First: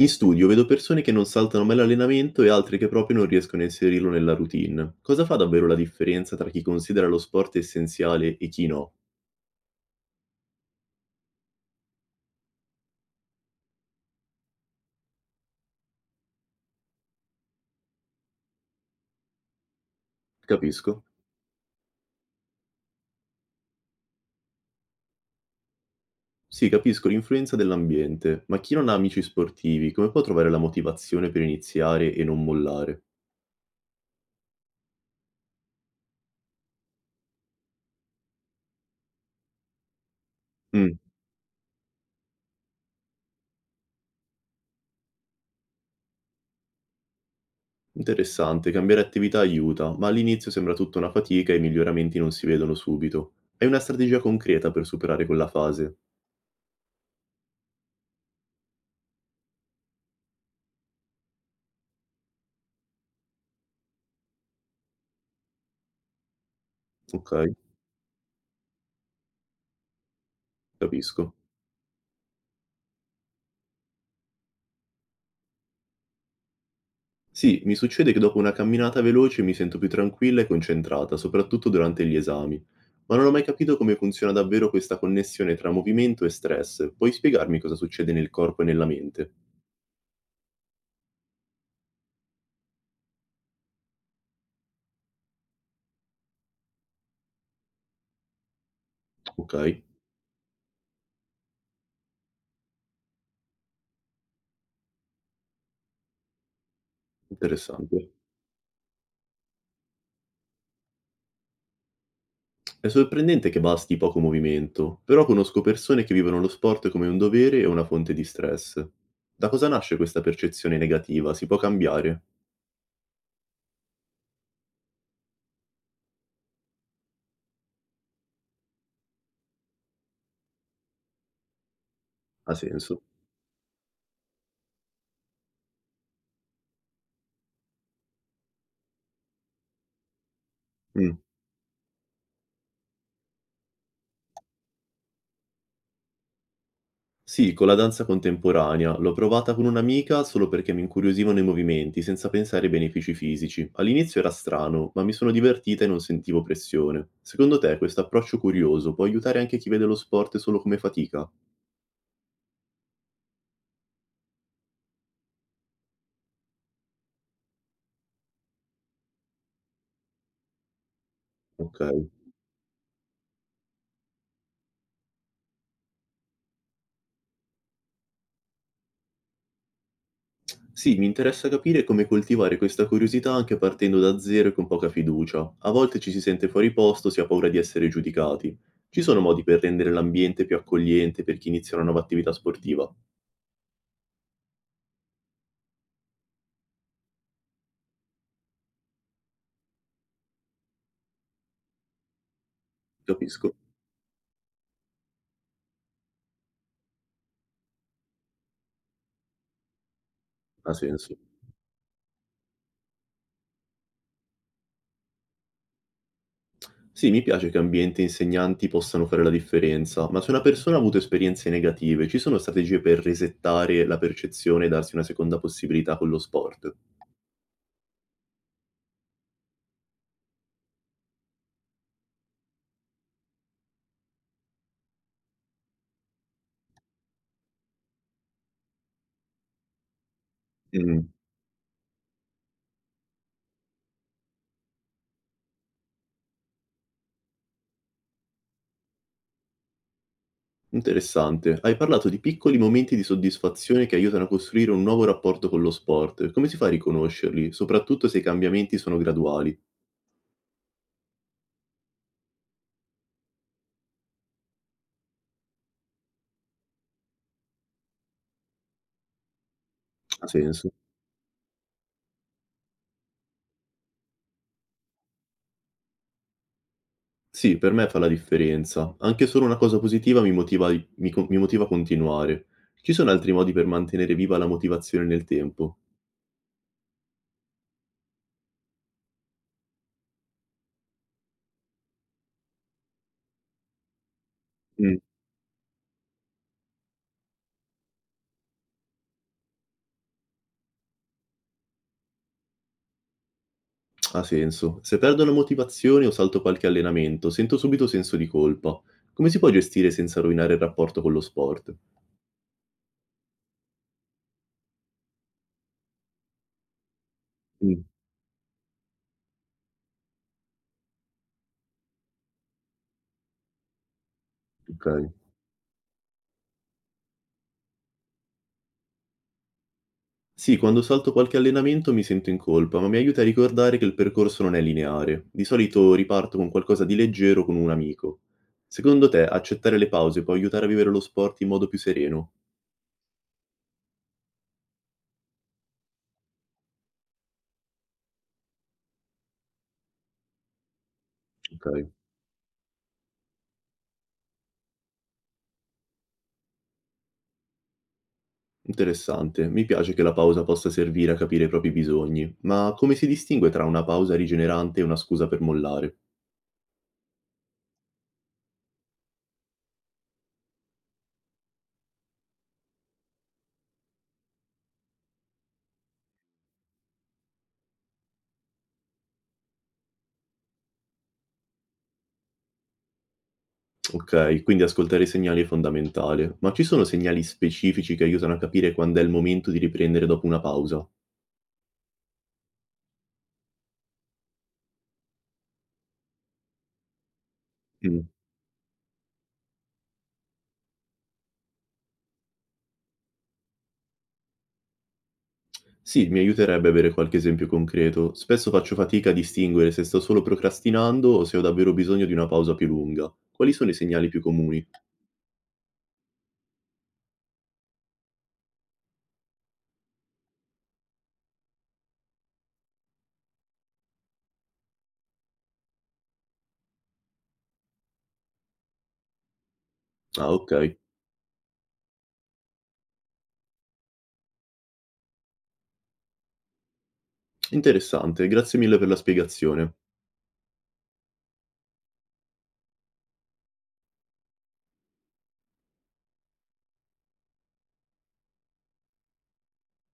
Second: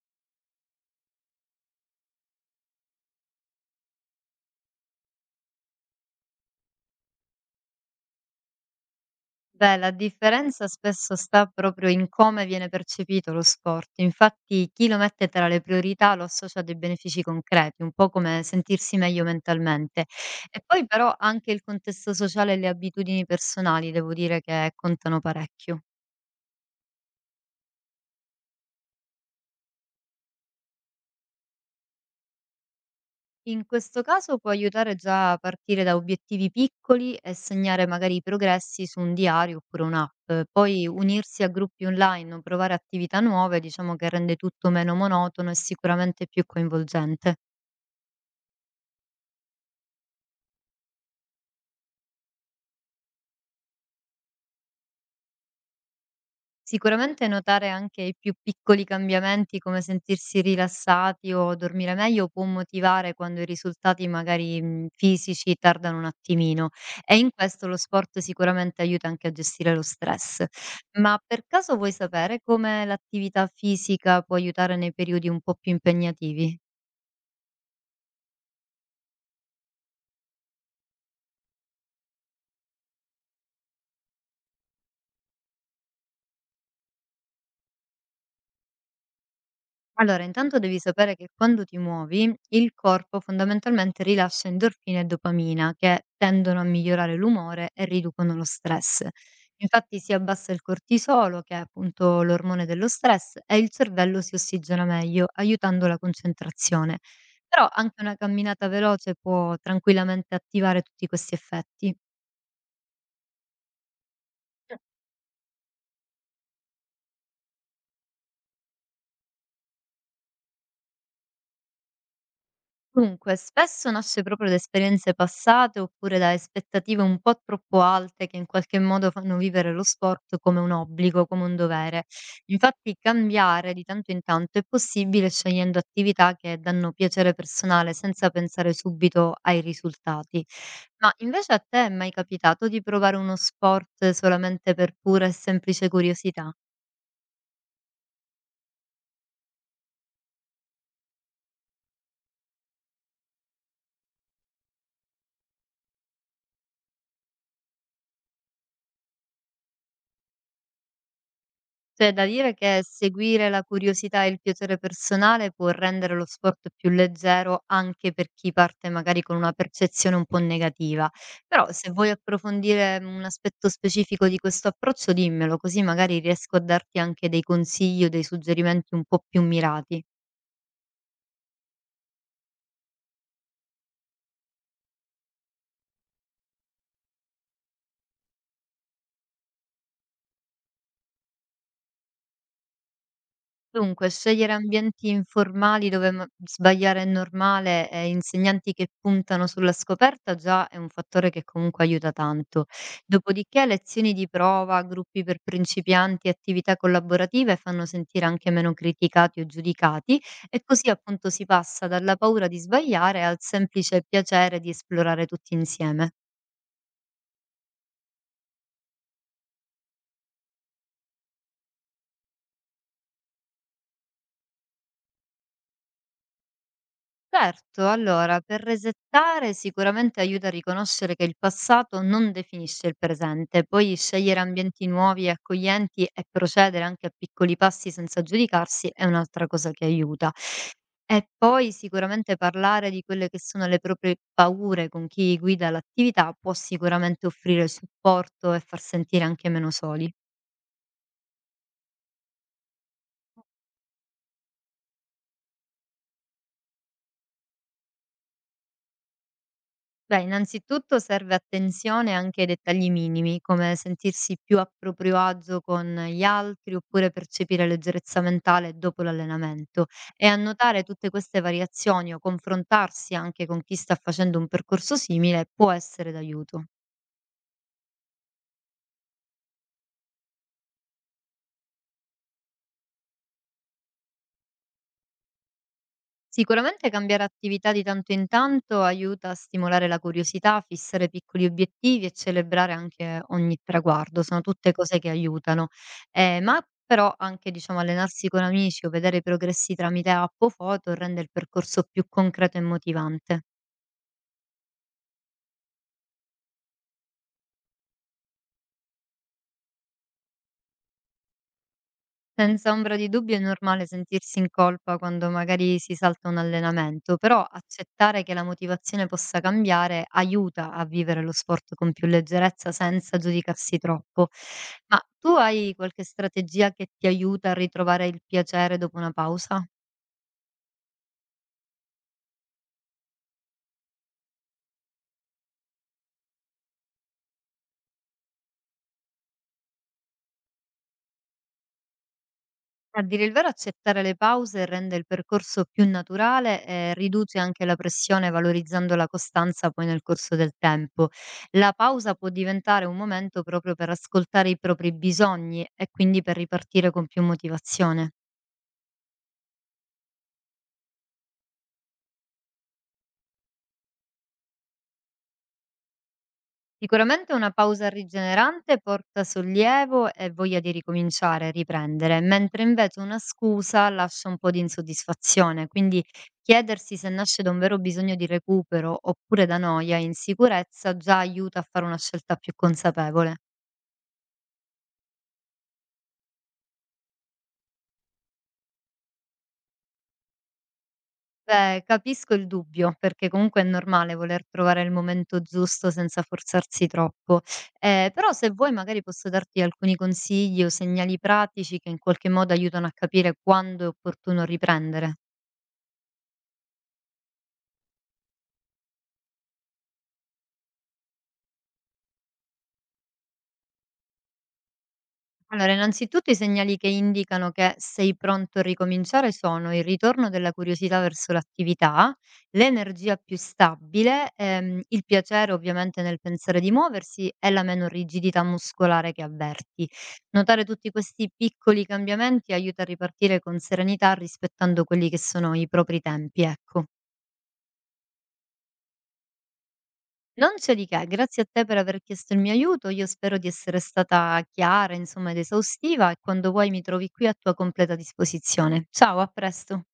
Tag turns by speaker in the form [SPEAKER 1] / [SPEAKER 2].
[SPEAKER 1] In studio vedo persone che non saltano mai l'allenamento e altre che proprio non riescono a inserirlo nella routine. Cosa fa davvero la differenza tra chi considera lo sport essenziale e chi no?
[SPEAKER 2] Beh, la differenza spesso sta proprio in come viene percepito lo sport. Infatti, chi lo mette tra le priorità lo associa a dei benefici concreti, un po' come sentirsi meglio mentalmente. E poi
[SPEAKER 1] Capisco.
[SPEAKER 2] però anche il contesto sociale e le abitudini personali, devo dire che contano parecchio.
[SPEAKER 1] Sì, capisco l'influenza dell'ambiente, ma chi non ha amici sportivi, come può trovare la motivazione per iniziare e non mollare?
[SPEAKER 2] In questo caso può aiutare già a partire da obiettivi piccoli e segnare magari i progressi su un diario oppure un'app, poi
[SPEAKER 1] Mm,
[SPEAKER 2] unirsi a gruppi online o provare attività nuove, diciamo che rende tutto meno monotono e sicuramente più coinvolgente.
[SPEAKER 1] interessante, cambiare attività aiuta, ma all'inizio sembra tutta una fatica e i miglioramenti non si vedono subito. Hai una strategia concreta per superare quella fase?
[SPEAKER 2] Sicuramente notare anche i più piccoli cambiamenti come sentirsi rilassati o dormire meglio può motivare quando i risultati magari fisici tardano un attimino e in
[SPEAKER 1] Ok,
[SPEAKER 2] questo lo sport sicuramente aiuta anche a gestire lo stress. Ma
[SPEAKER 1] capisco.
[SPEAKER 2] per caso vuoi sapere come l'attività fisica può aiutare nei periodi un po' più impegnativi?
[SPEAKER 1] Sì, mi succede che dopo una camminata veloce mi sento più tranquilla e concentrata, soprattutto durante gli esami. Ma non ho mai capito come funziona davvero questa connessione tra movimento e stress. Puoi spiegarmi cosa succede nel corpo e nella mente?
[SPEAKER 2] Allora, intanto devi sapere che quando ti muovi, il corpo fondamentalmente rilascia endorfine e dopamina che tendono a migliorare l'umore e riducono lo stress.
[SPEAKER 1] Ok,
[SPEAKER 2] Infatti si abbassa il cortisolo, che è appunto l'ormone dello stress, e il cervello si ossigena meglio, aiutando la concentrazione. Però anche
[SPEAKER 1] interessante.
[SPEAKER 2] una camminata veloce può tranquillamente attivare tutti questi effetti.
[SPEAKER 1] È sorprendente che basti poco movimento, però conosco persone che vivono lo sport come un dovere e una fonte di stress. Da cosa nasce questa percezione negativa? Si può cambiare?
[SPEAKER 2] Dunque, spesso nasce proprio da esperienze passate oppure da aspettative un po' troppo alte che in qualche modo fanno vivere lo sport come un obbligo, come un dovere.
[SPEAKER 1] Ha
[SPEAKER 2] Infatti,
[SPEAKER 1] senso?
[SPEAKER 2] cambiare di tanto in tanto è possibile scegliendo attività che danno piacere personale senza pensare subito ai risultati. Ma
[SPEAKER 1] Mm.
[SPEAKER 2] invece a te è mai capitato di provare uno sport solamente per pura e semplice curiosità?
[SPEAKER 1] Sì, con la danza contemporanea. L'ho provata con un'amica solo perché mi incuriosivano i movimenti, senza pensare ai benefici fisici. All'inizio era strano, ma mi sono divertita e non sentivo pressione. Secondo te questo approccio curioso può aiutare anche chi vede lo sport solo come fatica?
[SPEAKER 2] C'è da dire che seguire la curiosità e il piacere personale può rendere lo sport più leggero anche per chi parte magari con una percezione un po' negativa. Però
[SPEAKER 1] Ok.
[SPEAKER 2] se vuoi approfondire un aspetto specifico di questo approccio, dimmelo, così magari riesco a darti anche dei consigli o dei suggerimenti un po' più mirati.
[SPEAKER 1] Sì, mi interessa capire come coltivare questa curiosità anche partendo da zero e con poca fiducia. A volte ci si sente fuori posto, si ha paura di essere giudicati. Ci sono modi per rendere l'ambiente più accogliente per chi inizia una nuova attività sportiva?
[SPEAKER 2] Dunque, scegliere ambienti informali dove sbagliare è normale e insegnanti che puntano sulla scoperta già è un fattore che comunque aiuta tanto.
[SPEAKER 1] Capisco,
[SPEAKER 2] Dopodiché, lezioni di prova, gruppi per principianti, attività collaborative fanno sentire anche meno criticati o giudicati e
[SPEAKER 1] ha
[SPEAKER 2] così
[SPEAKER 1] senso.
[SPEAKER 2] appunto si passa dalla paura di sbagliare al semplice piacere di esplorare tutti insieme.
[SPEAKER 1] Sì, mi piace che ambiente e insegnanti possano fare la differenza, ma se una persona ha avuto esperienze negative, ci sono strategie per resettare la percezione e darsi una seconda possibilità con lo sport?
[SPEAKER 2] Certo, allora per resettare sicuramente aiuta a riconoscere che il passato non definisce il presente, poi scegliere ambienti nuovi e accoglienti e procedere anche a piccoli passi senza giudicarsi è un'altra cosa che aiuta.
[SPEAKER 1] Mm,
[SPEAKER 2] E poi sicuramente parlare di quelle che sono le proprie paure con chi guida l'attività può sicuramente offrire supporto e far sentire anche meno soli.
[SPEAKER 1] interessante. Hai parlato di piccoli momenti di soddisfazione che aiutano a costruire un nuovo rapporto con lo sport. Come si fa a riconoscerli, soprattutto se i cambiamenti sono graduali?
[SPEAKER 2] Beh, innanzitutto serve attenzione anche ai dettagli minimi, come sentirsi più a proprio agio con gli altri oppure percepire leggerezza mentale dopo l'allenamento
[SPEAKER 1] Ha
[SPEAKER 2] e
[SPEAKER 1] senso.
[SPEAKER 2] annotare tutte queste variazioni o confrontarsi anche con chi sta facendo un percorso simile può essere d'aiuto.
[SPEAKER 1] Sì, per me fa la differenza. Anche solo una cosa positiva mi motiva, mi motiva a continuare. Ci sono altri modi per mantenere viva la motivazione nel tempo?
[SPEAKER 2] Sicuramente cambiare attività di tanto in tanto aiuta a stimolare la curiosità, fissare piccoli obiettivi e celebrare anche ogni traguardo, sono tutte
[SPEAKER 1] Mm.
[SPEAKER 2] cose che aiutano. Ma però anche diciamo, allenarsi con amici o vedere i progressi tramite app o foto rende il percorso più concreto e motivante.
[SPEAKER 1] Ha senso. Se perdo la motivazione o salto qualche allenamento, sento subito senso di colpa. Come si può gestire senza rovinare il rapporto con lo sport?
[SPEAKER 2] Senza ombra di dubbio è normale sentirsi in colpa quando magari si salta un allenamento, però
[SPEAKER 1] Mh,
[SPEAKER 2] accettare che la motivazione possa cambiare aiuta a vivere lo sport con più leggerezza senza giudicarsi troppo. Ma
[SPEAKER 1] okay.
[SPEAKER 2] tu hai qualche strategia che ti aiuta a ritrovare il piacere dopo una pausa?
[SPEAKER 1] Sì, quando salto qualche allenamento mi sento in colpa, ma mi aiuta a ricordare che il percorso non è lineare. Di solito riparto con qualcosa di leggero con un amico. Secondo te, accettare le pause può aiutare a vivere lo sport in modo più sereno?
[SPEAKER 2] A dire il vero, accettare le pause rende il percorso più naturale e riduce anche la pressione, valorizzando la costanza poi nel corso del tempo. La
[SPEAKER 1] Okay,
[SPEAKER 2] pausa può diventare un momento proprio per ascoltare i propri bisogni e quindi per ripartire con più motivazione.
[SPEAKER 1] interessante. Mi piace che la pausa possa servire a capire i propri bisogni, ma come si distingue tra una pausa rigenerante e una scusa per mollare?
[SPEAKER 2] Sicuramente una pausa rigenerante porta sollievo e voglia di ricominciare, riprendere, mentre invece una scusa lascia un po' di insoddisfazione, quindi chiedersi se nasce da un vero bisogno di recupero oppure da noia e insicurezza già aiuta a fare una scelta più consapevole.
[SPEAKER 1] Okay, quindi ascoltare i segnali è fondamentale. Ma ci sono segnali specifici che aiutano a capire quando è il momento di riprendere dopo una pausa?
[SPEAKER 2] Beh, capisco il dubbio, perché comunque è normale voler trovare il momento giusto senza forzarsi troppo.
[SPEAKER 1] Mh.
[SPEAKER 2] Però se vuoi magari posso darti alcuni consigli o segnali pratici che in qualche modo aiutano a capire quando è opportuno riprendere.
[SPEAKER 1] Sì, mi aiuterebbe avere qualche esempio concreto. Spesso faccio fatica a distinguere se sto solo procrastinando o se ho davvero bisogno di una pausa più lunga. Quali sono i segnali più comuni?
[SPEAKER 2] Allora, innanzitutto i segnali che indicano che sei pronto a ricominciare sono il ritorno della curiosità verso l'attività, l'energia più stabile, il piacere ovviamente nel pensare di muoversi e la meno rigidità muscolare che avverti.
[SPEAKER 1] Ah,
[SPEAKER 2] Notare
[SPEAKER 1] okay.
[SPEAKER 2] tutti questi piccoli cambiamenti aiuta a ripartire con serenità rispettando quelli che sono i propri tempi, ecco.
[SPEAKER 1] Interessante, grazie mille per la spiegazione.
[SPEAKER 2] Non c'è di che, grazie a te per aver chiesto il mio aiuto. Io spero di essere stata chiara, insomma, ed esaustiva e quando vuoi mi trovi qui a tua completa disposizione. Ciao, a presto.